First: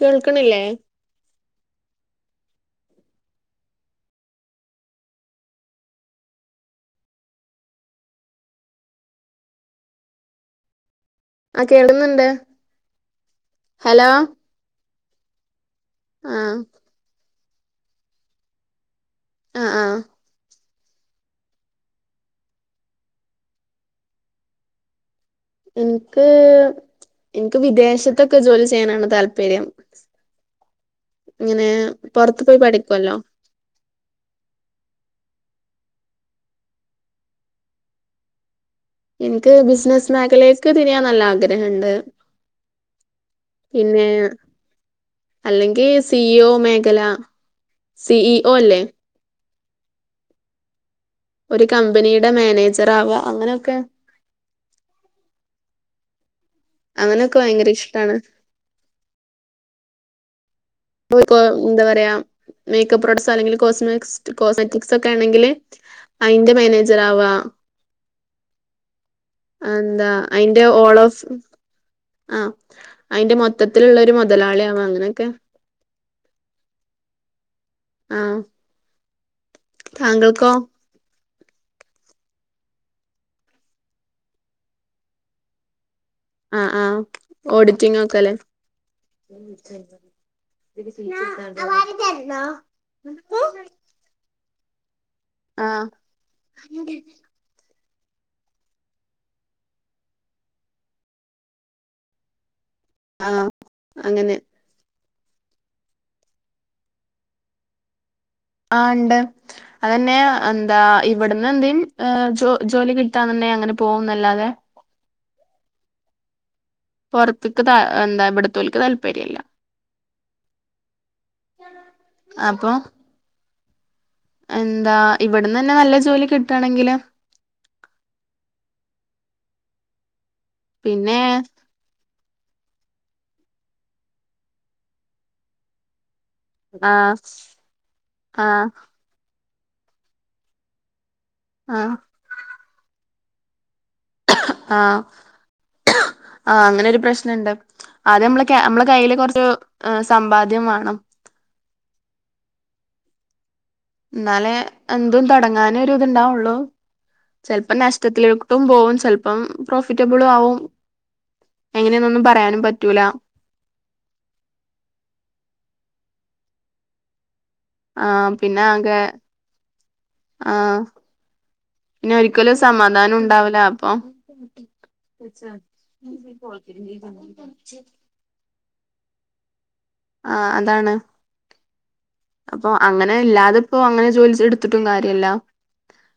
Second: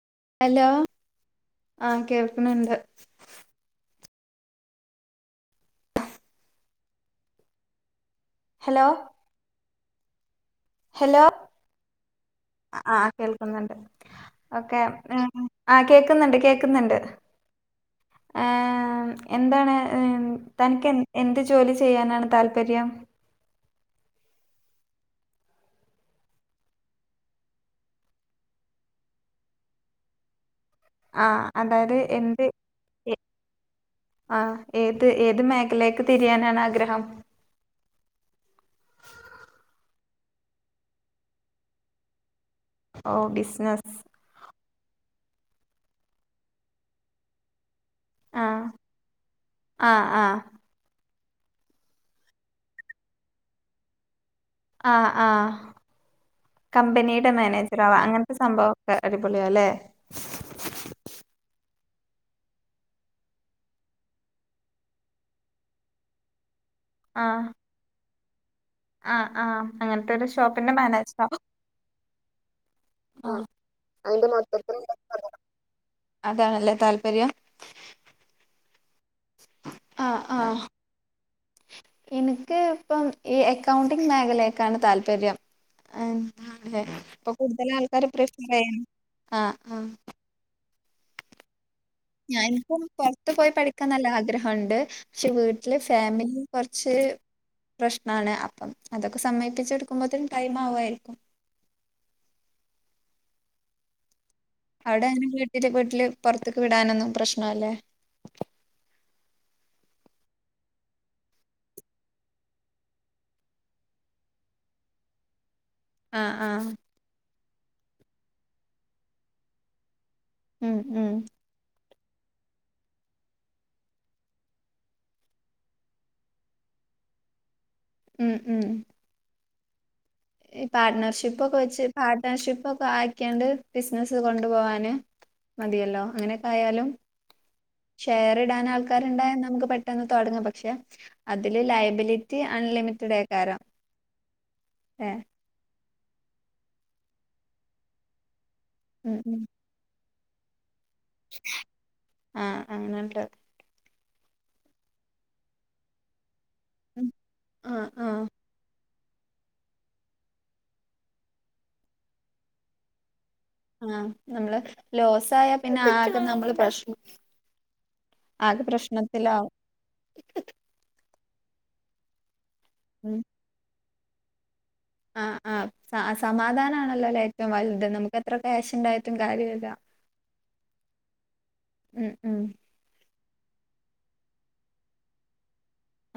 കേൾക്കണില്ലേ ഹലോ ആഹ് കേൾക്ക്ണ് ണ്ട് ഹലോ ഹലോ ആ കേൾക്കുന്നുണ്ട് അഹ് ആഹ് കേൾക്കുന്നുണ്ട് ഹലോ ഓക്കെ ആഹ് കേക്കുന്ന്ണ്ട് ആ കേക്ക്ന്ന്ണ്ട് ഏഹ് ആ എന്താണ് ആ ഹ് തനിക്ക് എൻ എന്ത് ജോലി ചെയ്യാനാണ് താല്പര്യം ഇൻക്ക് ഇൻക്ക് വിദേശത്തൊക്കെ ജോലി ചെയ്യാനാണ് താല്പര്യം ആഹ് ഇങ്ങനെ അതായത് പുറത്ത് എന്ത് പോയി എ പഠിക്കുവല്ലോ ആഹ് ഏത് ഏത് മേഖലേക്ക് തിരിയാനാണ് ആഗ്രഹം? ഇൻക്ക് ബിസിനസ് മേഖലേക്ക് തിരിയാ നല്ല ആഗ്രഹണ്ട് ഓ ബിസിനസ് പിന്നേം അല്ലെങ്കി സി ഓ മേഖല സി ഇ ഓ ആഹ് ല്ലേ ആഹ് ആഹ് ഒരു കമ്പനിയുടെ മേനേജറാവാ അങ്ങനൊക്കെ ആഹ് ആഹ് കമ്പനിയുടെ അങ്ങനെയൊക്കെ ഭയങ്കര മേനേജറാവാ ഇഷ്ടാണ് അങ്ങൻത്തെ സംഭവം ക്ക അടിപൊളിയാല്ലേ [unintelligible] എന്താ പറയ മേക്കപ് പ്രൊടസൊ അല്ലങ്കില് കോസ്മസ് [unintelligible] അയിന്റെ മേനേജറാ വാ ആഹ് ആഹ് ആഹ് അങ്ങനത്തൊരു ഷോപ്പിന്റെ മാനേജറാ. ആഹ് അതിന്റെ ആഹ് മൊത്തത്തിലുള്ള ഒരു അതിന്റെ മുതലാളിയാവും മൊത്തത്തിലുള്ള അങ്ങനെയൊക്കെ. അതാണല്ലേ താല്പര്യം? ആഹ് ആഹ് ആഹ്. എനിക്ക് ഇപ്പം ഈ അക്കൗണ്ടിങ് മേഖലയൊക്കെ ആണ് താല്പര്യം. ഏഹ് ആ ആഹ് ആ ഏഹ് ഇപ്പം കൂടുതൽ ഓഡിറ്റിംഗ് ആൾക്കാരും ഒക്കെ ഇപ്പൊ അല്ലേ പ്രേ ആഹ് ആഹ്. [unintelligible] ഇപ്പൊ നല്ല ആഗ്രഹമുണ്ട്, പക്ഷെ ആ വീട്ടില് ഫാമിലി കൊറച്ച്. പ്രശ്നമാണ് അപ്പം അതൊക്കെ സമ്മതിപ്പിച്ചെടുക്കുമ്പോത്തേന് ടൈം ആകുമായിരിക്കും. ആഹ് അങ്ങനെ. അവിടെ അങ്ങനെ വീട്ടില് വീട്ടില് പൊറത്തേക്ക് വിടാനൊന്നും പ്രശ്നമില്ല. ആഹ് ഇണ്ട്. അതെന്നെ എന്താ ഇവിടുന്ന് എന്തേം ആഹ് ജോ ജോലി കിട്ടാനുണ്ടേൽ അങ്ങനെ പോകൂന്നല്ലാതെ. ആഹ് ആഹ് പുറത്തുക്ക് ത എന്താ ഇവിടുത്തോൽക്ക് താല്പര്യമില്ല. ഉം ഉം അപ്പൊ എന്താ ഇവിടുന്ന് തന്നെ നല്ല ജോലി കിട്ടുകയാണെങ്കിലേ. ഉം ഉം ഈ പിന്നെ പാർട്ണർഷിപ്പ് ഒക്കെ വച്ച്. പാർട്ണർഷിപ് ഒക്കായിക്കാണ്ട് ബിസിനസ്സ് കൊണ്ടു പോവാന് മതിയല്ലോ അങ്ങനെ. എന്തായാലും ആ ഷെയർ ആ ഇടാൻ ആൾക്കാർ. ആൾക്കാർ ഉണ്ടായാൽ നമുക്ക് പെട്ടെന്ന് തൊടങ്ങാം, പക്ഷെ അതില് ആ ലയബിലിറ്റി അൺലിമിറ്റഡ് അയ്ക്കാരം. ആഹ് ആഹ് അങ്ങനെയൊരു പ്രശ്നമുണ്ട്, ആദ്യ നമ്മള് ക്യാ നമ്മള്. ഉം കയ്യില് കുറച്ച് ഏഹ് സമ്പാദ്യം വേണം. ആഹ് ആഹ് അങ്ങനെ ഉണ്ട്. എന്നാല് എന്തും തൊടങ്ങാന് ഒരു ഇത് ഉണ്ടാവുകയുള്ളൂ ആ ചെലപ്പോ ആ നഷ്ട്ടത്തിലോക്കും. ഇപ്പൊ പോവും ചെൽപ്പം പ്രോഫിറ്റബ്ളുമാവും എങ്ങനെന്നൊന്നും പറയാനും പറ്റൂല. ആഹ് നമ്മള് ലോസ് ആയാൽ പിന്നെ ആകെ നമ്മള് പ്രശ്നം. ആഹ് പിന്നെ ആകെ ആഹ്. പിന്നെ ഒരിക്കലും സമാധാനം ഉണ്ടാവൂല അപ്പൊ. ആഹ് ആഹ് സ സമാധാനമാണല്ലോ ഏറ്റവും വലുത് നമുക്ക് എത്ര ക്യാഷ് ഉണ്ടായിട്ടും കാര്യയില്ല. ആഹ് അതാണ് ഉം ഉം അപ്പൊ. അങ്ങനെയില്ലാതെ ഇപ്പോ അങ്ങനെ ജോലി ചെ എടുത്തിട്ടും കാര്യമില്ല.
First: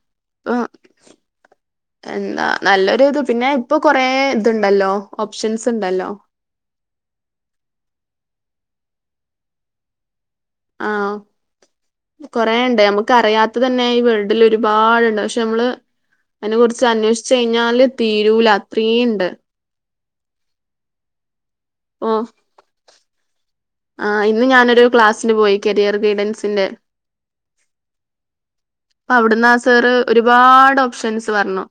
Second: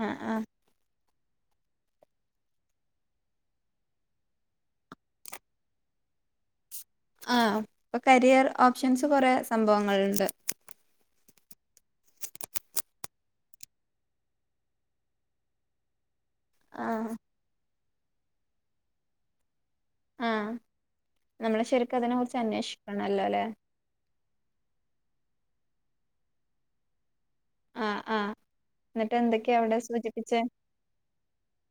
ആഹ് ആഹ് എന്താ നല്ലൊരു ഇത് പിന്നെ ഇപ്പോ കൊറെ ഇത് ഉണ്ടല്ലോ ഓപ്ഷൻസ് ഉണ്ടല്ലോ? ആഹ് ഇപ്പൊ കരിയർ ഓപ്ഷൻസ് കൊറെ സംഭവങ്ങളുണ്ട്. ആഹ് കൊറെയുണ്ട് നമുക്ക് അറിയാത്ത. ഇപ്പോ തന്നെ ഈ വേൾഡിൽ ഒരുപാടുണ്ട് പക്ഷെ നമ്മള് അയിനെ കുറിച്ച് ആ അന്വേഷി തിരഞ്ഞാല് തീരൂല അത്രയും ഉണ്ട്. ആഹ് നമ്മള് ശരിക്കും അതിനെ കുറിച്ച് അന്വേഷിക്കണം നല്ലപോലെ. ആഹ് ഇന്ന് ഞാനൊരു ക്ലാസ്സിന് പോയി കരിയർ ഗൈഡൻസിന്റെ. ആഹ് ആഹ് എന്നിട്ട് അപ്പം അവിടുന്ന് എന്തൊക്കെയാ ആഹ് അവിടെ സാറേ സൂചിപ്പിച്ചേ ഒരുപാട് ഓപ്ഷൻസ് പറഞ്ഞു.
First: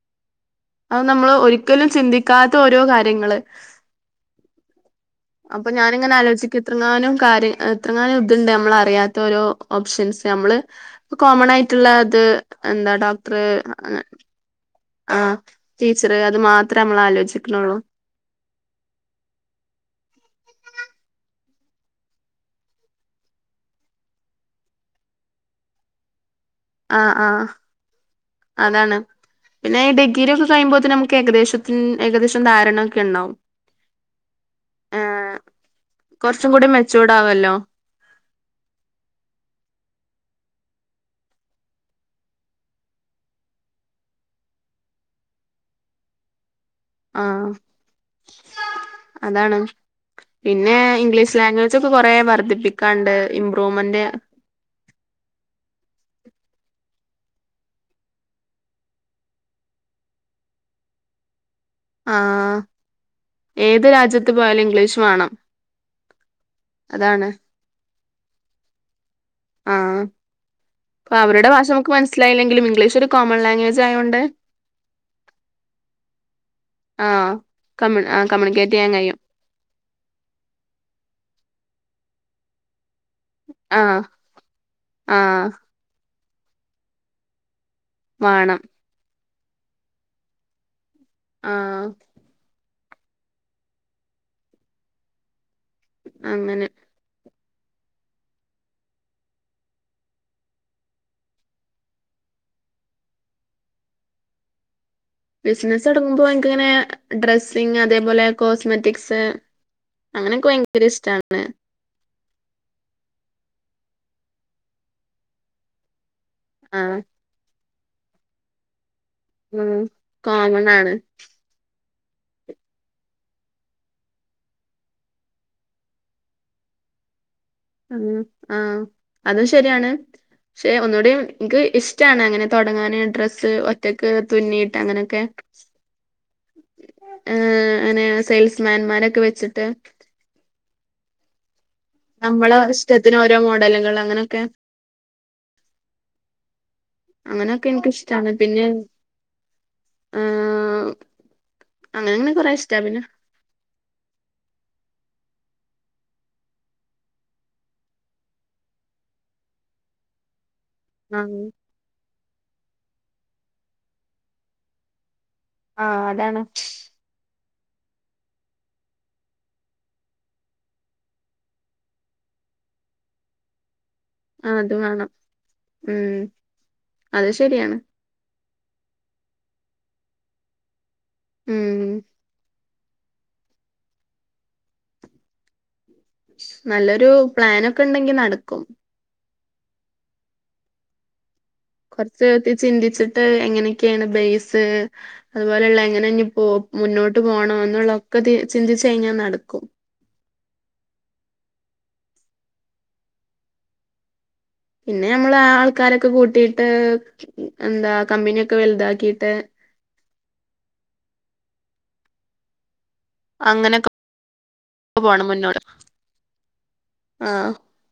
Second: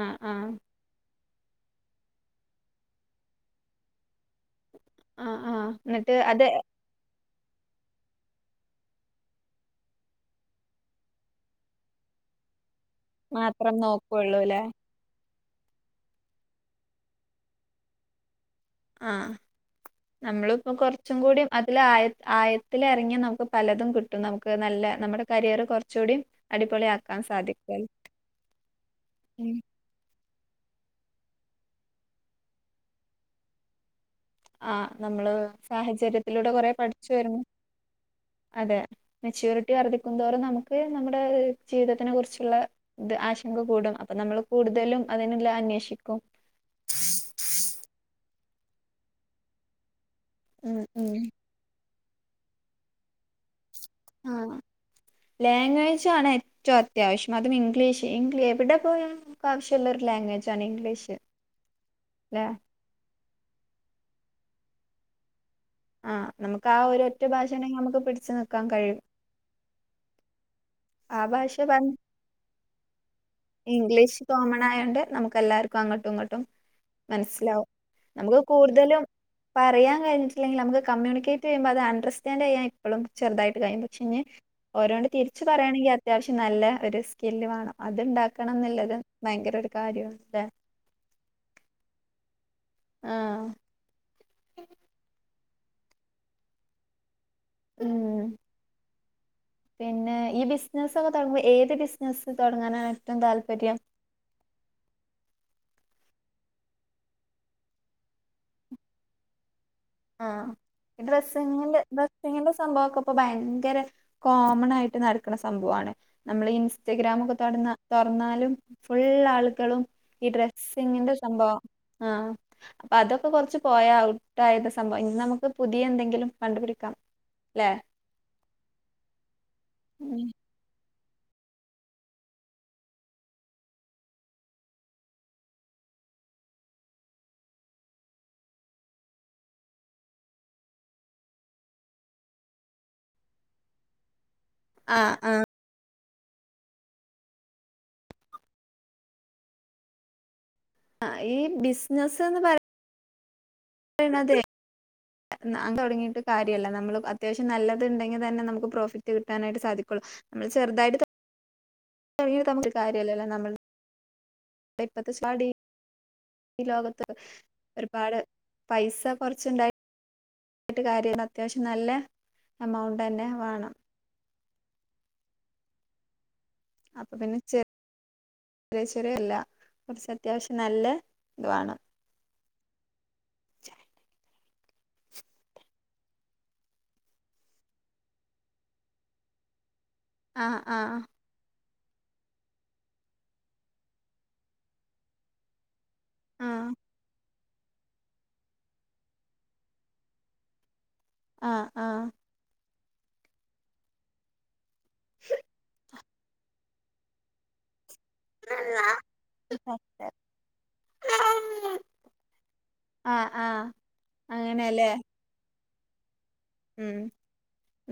ആഹ് ആഹ് അത് നമ്മള് ഒരിക്കലും ചിന്തിക്കാത്ത ഓരോ കാര്യങ്ങള് ആഹ് ആഹ് അപ്പ എന്നിട്ട് ഞാനിങ്ങനെ അത് ആലോചിക്ത് എത്രങ്ങാനും കാര്യ എത്രങ്ങാനും ത്ണ്ട് നമ്മളറിയാത്തോരോ ഓപ്ഷൻസ് നമ്മള് പ്പ കോമണായിട്ടുള്ള ത് എന്താ ഡോക്ടർ അ ളു ലെ ആഹ് ടീച്ചറ് അത് മാത്രേ നമ്മള് ആലോചിക്ക്ണൊള്ളു. ആഹ് നമ്മള്പ്പോ കൊറച്ചും കൂടി അതില് ആയ ആയത്തില് എറങ്ങിയ നമുക്ക് പലതും കിട്ട് ട്ടും നമുക്ക് നല്ല നമ്മടെ കരിയർ കൊറചൂടിം ആഹ് ആഹ് അതാണ് പിന്നെ ഈ ഡിഗ്രിയൊക്കെ കയ്മ്പോ ത്തിന് നമുക്ക് ഏകദേശത്തിൻ ഏകദേശം ധാരണയൊക്കെണ്ടാവും. ആഹ് നമ്മള് സാഹചര്യത്തിലൂടെ കുറച്ചും കൂടി കൊറെ പഠിച്ചു മെച്ചൂർഡ് വരും ആവല്ലോ അതെ മെച്ച്യുരിറ്റി വർധിക്കുംന്തോറും നമുക്ക് നമ്മുടെ ഏഹ് ജീവിതത്തിനെ കുറിച്ച്ള്ള ഇത് ആശങ്ക കൂടും അപ്പ നമ്മള് കൂടുതലും അതിന്ള്ള അന്വേഷിക്കും. ആഹ് അതാണ് പിന്നെ ഉം ഉം ഇംഗ്ലീഷ് ലാഗ്വേ ക്കെ കൊറേ വർദ്ധിപ്പിക്കാണ്ട് ഇമ്പ്രൂവ്മെന്റ് ആഹ് ലാംഗ്വേജാണ് ഏറ്റവും അത്യാവശ്യം അതും ഇംഗ്ലീഷ് ഇംഗ്ലി എവിടെ പോയാ മക്ക് ആവശ്യള്ളൊരു ലാംഗ്വജാണ് ഇംഗ്ലീഷ്. അല്ലേ ആഹ് ഏത് രാജ്യത്ത് പോയാലും ഇംഗ്ലീഷ് വാണം ആഹ് നമുക്ക് ആഹ് ഒരു ഒറ്റ ഭാഷണ്ടെങ്കിൽ നമുക്ക് പിടിച്ച് നിക്കാൻ കയ്യും. ആഹ് പ്പ ആ അവരുടെ ഭാഷ നമ്മക്ക് പറഞ്ഞ് മനസ്സിലായില്ലെങ്കിലും ഇംഗ്ലീഷ് ഒരു കോമൺ ലാംഗ്വേജ് ആയോണ്ട്. ഒക്കെ അങ്ങട്ടും ഇങ്ങട്ടും ആഹ് മനസ്സിലാവും കമ്മ്യൂ ആഹ് നമ്മള് കമ്മ്യൂണിക്കേറ്റ് ചെയ്യാൻ കൂടുതലും കഴിയും പറയാൻ കയ്ഞ്ഞ്ട്ടില്ലെങ്കിലും നമുക്ക് കമ്മ്യുണികേറ്റെയ്യുമ്പോ അത് അണ്ടർസ്റ്റാന്റ് ചെയ്യാ പ്പളും ചെറ്തായിട്ട് കയ്യിണ്ട് ആഹ് പക്ഷേ ഞ്ഞി ഓരോണ്ട് തി ആഹ് വേണെങ്കിൽ അത്യാവശ്യം നല്ല ഒരു സ്കില്ല് വാണം അത് വാണം ഇണ്ടാക്കണനെല്ലെരു ഭയങ്കര ഒരു കാര്യ ല്ലേ? ആഹ് ആഹ് അങ്ങനെ ഉംഹ് പിന്നെ ഈ ബിസിനസൊക്കെ തൊടങ്ങുമ്പോ ഏത് ബിസിനസ്സ് തൊടങ്ങാനാണ് ഏറ്റവും താല്പര്യം ബിസിനസൊടുങ്ങുമ്പോ എൻക്കിങ്ങനെ ഡ്രസ്സിങ് അതേപോലെ കോസ്മെറ്റിക്സ് അങ്ങനെയൊക്കെ ആഹ് ഭയങ്കര ഈ ഇഷ്ടാണ് ഡ്രസ്സങ്ങിൻ്റെ ഡ്രസ് പ്പ ഇങ്ങനത്തെ സംഭവൊക്കെ ഇപ്പൊ ഭയങ്കര കോമണായിട്ട് നടക്ക്ണ സംഭവാണ് നമ്മള് ആഹ് ഇൻസ്റ്റഗ്രാമെക്കെ തൊടന്നാ തൊറന്നാലും ഫുള്ളാ ഉം ൾകളും ഈ കോമൺ ആണ് ഡ്രസിങ്ങിൻ്റെ സംഭവാ ആഹ് അപ്പൊതൊക്കെ കൊറച്ച് പോയാ ഔട്ടായത് സംഭവം ഇന്ന് നമുക്ക് പുതിയ എന്തെങ്കിലും കണ്ടുപിടിക്കാം അല്ലേ ആഹ് ആഹ് അതുശരിയാണ് ഉം. പക്ഷെ ഒന്നുകൂടി എനിക്ക് ഇഷ്ടാണ് അങ്ങനെ തൊടങ്ങാന് ഡ്രസ്സ് ഒറ്റക്ക് തുന്നിയിട്ട് അങ്ങനെയൊക്കെ [inaudible] ഏഹ് അങ്ങനെ സെയിൽസ്മാൻമാരൊക്കെ വെച്ചിട്ട് നമ്മളെ ഇഷ്ടത്തിന് ഓരോ മോഡലുകള് അങ്ങനൊക്കെ ആഹ് ആഹ് അങ്ങനെയൊക്കെ എനിക്കിഷ്ടമാണ് പിന്നെ ആഹ്. ആഹ് ഈ ബിസിനസ്സ് എന്ന് പറയാൻ. റ്റും. വെറുതെ അങ്ങ് തൊടങ്ങിട്ട് കാര്യയില്ല നമ്മള് അത്യാവശ്യം നല്ലത് ഇണ്ടെങ്കിൽ തന്നെ നമുക്ക് പ്രോഫിറ്റ് കിട്ടാനായിട്ട് സാധിക്കുള്ളൂ. നമ്മള് ചെറുതായിട്ട്. ആഹ് [unintelligible] കാര്യമില്ലല്ലോ നമ്മള് ഇപ്പത്തെ സ്റ്റാർട്ടിങ്. ആഹ് അതാണ്. ഈ ലോകത്ത് ഒരുപാട് പൈസ കൊറച്ചുണ്ടായി. ഇട്ട് കാര്യയില്ല അത്യാവശ്യം നല്ല എമൗണ്ട് തന്നെ വേണം. ആഹ് അത് വേണം ഉം. അപ്പം അത് പിന്നെ ചെ ശരിയാണ് ചെറിയ ചെറിയല്ല കുറച്ച് അത്യാവശ്യം നല്ല ഇത് വേണം. ഉം ചെറിയ നല്ലൊരു പ്ലാൻ ഒക്കെ ഉണ്ടെങ്കിൽ നടക്കും. ആഹ് ആഹ് കുറച്ച് ഇരുത്തി ചിന്തിച്ചിട്ട് എങ്ങനെയൊക്കെയാണ് ബേസാ. അതുപോലെയുള്ള എങ്ങനെ ഇനി പോ ആഹ് മുന്നോട്ട് പോണോന്നുള്ള ഒക്കെ ചിന്തിച്ചു കഴിഞ്ഞാൽ നടക്കും. ആഹ് ആഹ് പിന്നെ നമ്മള് ആഹ് ആൾക്കാരൊക്കെ കൂട്ടിയിട്ട് എന്താ കമ്പനിയൊക്കെ വലുതാക്കിട്ട്. തന്നെ ആഹ് ആഹ് അങ്ങനെയൊക്കെ അങ്ങനെല്ലേ. പോണം മുന്നോട്ട്. ഉം ആ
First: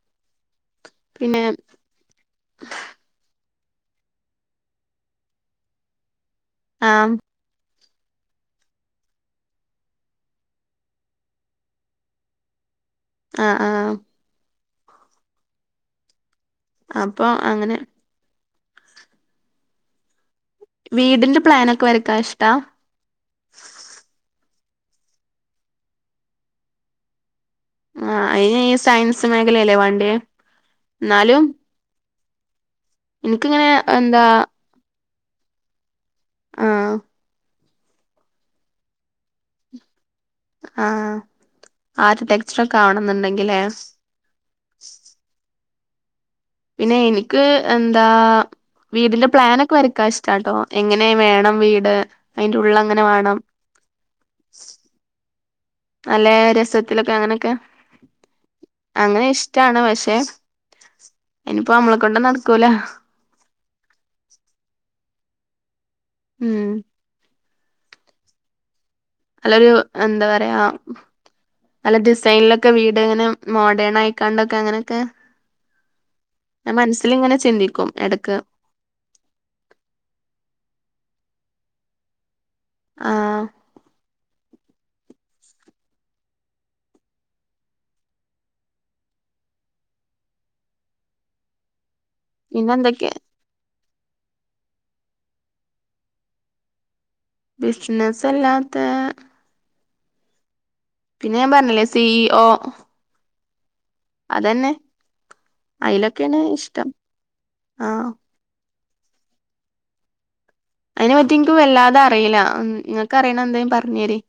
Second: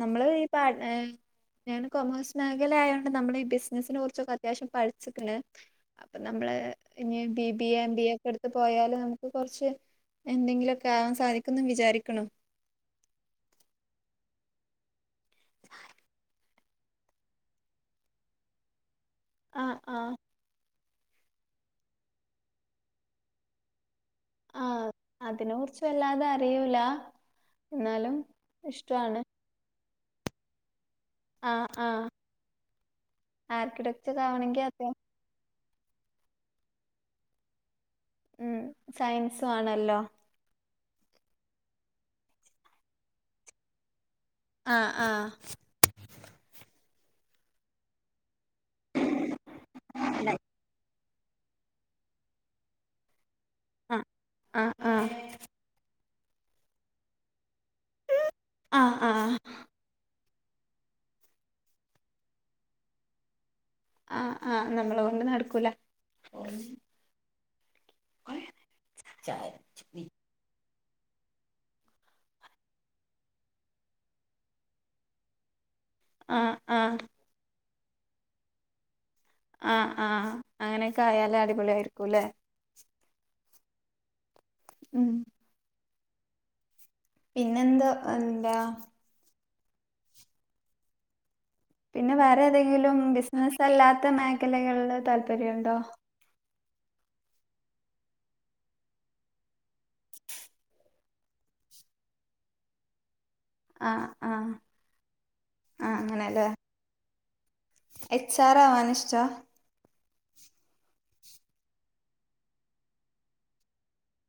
നമ്മള് ഈ പാർട്ണർ പിന്നെ ഞാനും കോമേഴ്‌സ്. മേഖല ആയേണ്ടേ നമ്മള് ഈ ബിസിനസ്സിനെ കുറിച്ചൊക്കെ അത്യാവശ്യം പഠിച്ചുക്കേണ്, അപ്പൊ നമ്മള്. ആ ഇനി B B A, M B A. എടുത്ത് പോയാല് നമുക്ക് കൊറച്ച് എന്തെങ്കിലുമൊക്കെ ആവാൻ സാധിക്കുന്നു വിചാരിക്കേണ്. ആഹ് ആഹ് അപ്പൊ അങ്ങനെ ആഹ് ആഹ് വീടിന്റെ പ്ലാൻ ഒക്കെ വരയ്ക്കാൻ ഇഷ്ടവാ. ആഹ് അതിനെ കുറിച്ച് വല്ലാതെ അറിയൂല. എന്നാലും ആഹ് അയിന് ഈ ഇഷ്ടാണ് സയൻസ് മേഖലയല്ലേ വേണ്ടേയ്, എന്നാലും. ആഹ് ആഹ് എനിക്കിങ്ങനെ ആർക്കിടെക്റ്റർ എന്താ ആവണമെങ്കിൽ അത്. ആഹ് ഉം സയൻസ് വേണല്ലോ? ആഹ് ആർക്കിടെക്റ്റർ ആവണമെന്നുണ്ടെങ്കിലേ. ആഹ് ആഹ് പിന്നെ എനിക്ക് എന്താ വീടിന്റെ പ്ലാൻ ഒക്കെ വരയ്ക്കാൻ ഇഷ്ടാട്ടോ എങ്ങനെ. എങ്ങനെ വേണം വീട് അയിന്റെ ഉള്ളെങ്ങനെ വേണം. ആഹ് ആഹ് ആഹ്. നല്ല രസത്തിലൊക്കെ അങ്ങനെ ഒക്കെ ആഹ് അങ്ങനെ ആഹ് ഇഷ് ട്ടാണ്, പക്ഷെ അയിന് ഇപ്പൊ നമ്മളെ കൊണ്ടൊന്നും നടക്കൂല. ആഹ് ആഹ് നമ്മളെ കൊണ്ട് നടക്കൂല. ഉം കൊറെ അതൊരു എന്തപറയ നല്ല ഡിസൈൻലൊക്കെ വീട്ങ്ങനെ മോഡേണായിക്കാണ്ടൊക്കെ അങ്ങനെക്കെ ആഹ് [unintelligible] ആഹ് മനസ്സിലിങ്ങനെ ചിന്തിക്കും എടക്ക് ആഹ് ആഹ് അങ്ങനെക്കെ ആയാല് അടിപൊളിയായിരിക്കുംലെ ആഹ് ഉം പിന്നെന്താ എന്താ? പിന്നെ വേറെ പിന്നെ ഏതേങ്കിലും എന്തൊക്കെ ബിസിനസ്സല്ലാത്ത മേഖലകളില് താല്പര്യണ്ടോ? ബിസ്നെസ്സെല്ലാത്തെ പിന്നെ ഞാംപർഞ്ഞില്ലേ സീ ഓ ആഹ് ആഹ് അതന്നെ ആഹ് അയ്ലൊക്കെണ് അങ്ങനെല്ലേ ഇഷ്ടം ആഹ് സാറാവാനിഷ്ച അയ്നെപറ്റി ഇൻക്ക് വല്ലാതെ അറീല ഇങ്ങക്കറിയിണെന്തെം പർഞ്ഞെരി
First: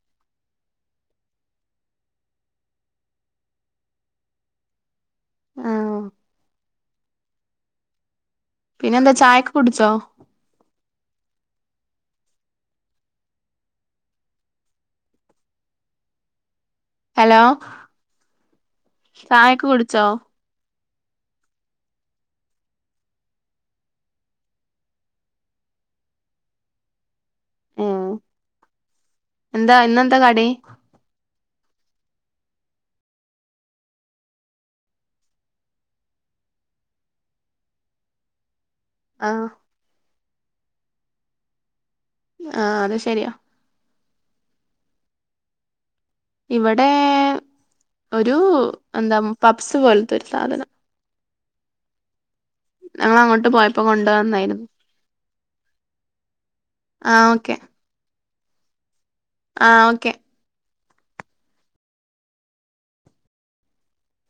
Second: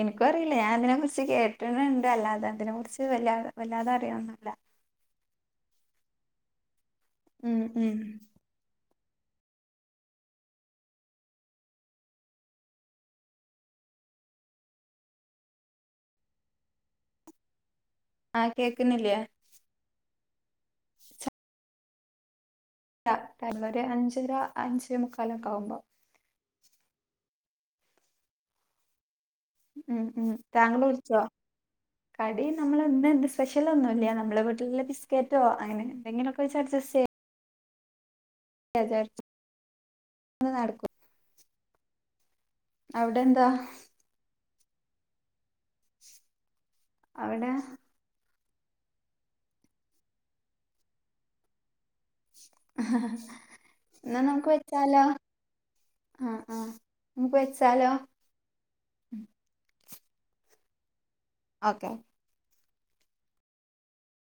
എനിക്കും അറിയില്ല ഞാൻ അതിനെ കുറിച്ച് കേട്ട്ണിണ്ട് അല്ലാതെ അതിനെ കുറിച്ച് വല്ലാ വല്ലാതെ അറിയൊന്നുല്ല ആഹ് ഓഹ് ഉം ഉം പിന്നെന്താ ചായൊക്കെ കുടിച്ചോ? ഹലോ ആഹ് കേക്കുന്നില്ലേ ചായൊക്കെ കുടിച്ചോ? [unintelligible] ടൈമൊരു അഞ്ചര അഞ്ചേ മുക്കാലൊക്കാവുമ്പോ ഉം ഉം ഉം താങ്കള് വിളിച്ചോ? കടി നമ്മളന്നെന്ത് സ്പെഷ്യലൊന്നുല്ല്യ നമ്മളെ വീട്ടിലെ ബിസ്ക്കേറ്റോ അങ്ങനെ എന്തെങ്കിലൊക്കെ വെച്ച് അഡ്ജസ്റ്റെയ് [unintelligible] ആഹ് ന്ന് ന്നട്ക്കും ആഹ് അത് അവിടെ ശെരിയാ എന്താ ഇവടേ അവടെ ഒരൂ എന്താ പപ്സ് പോൽത്തൊരു സാധനം ഞങ്ങളങ്ങോട്ട് പോയപ്പോ എന്നാ ന്നമുക്ക് കൊണ്ടുവന്നായിരുന്നു വെച്ചാലോ? ആഹ് ആഹ് ആഹ് ന്നമുക്ക് ഓക്കെ വെച്ചാലോ? ആഹ് ഓക്കെ ഓക്കെ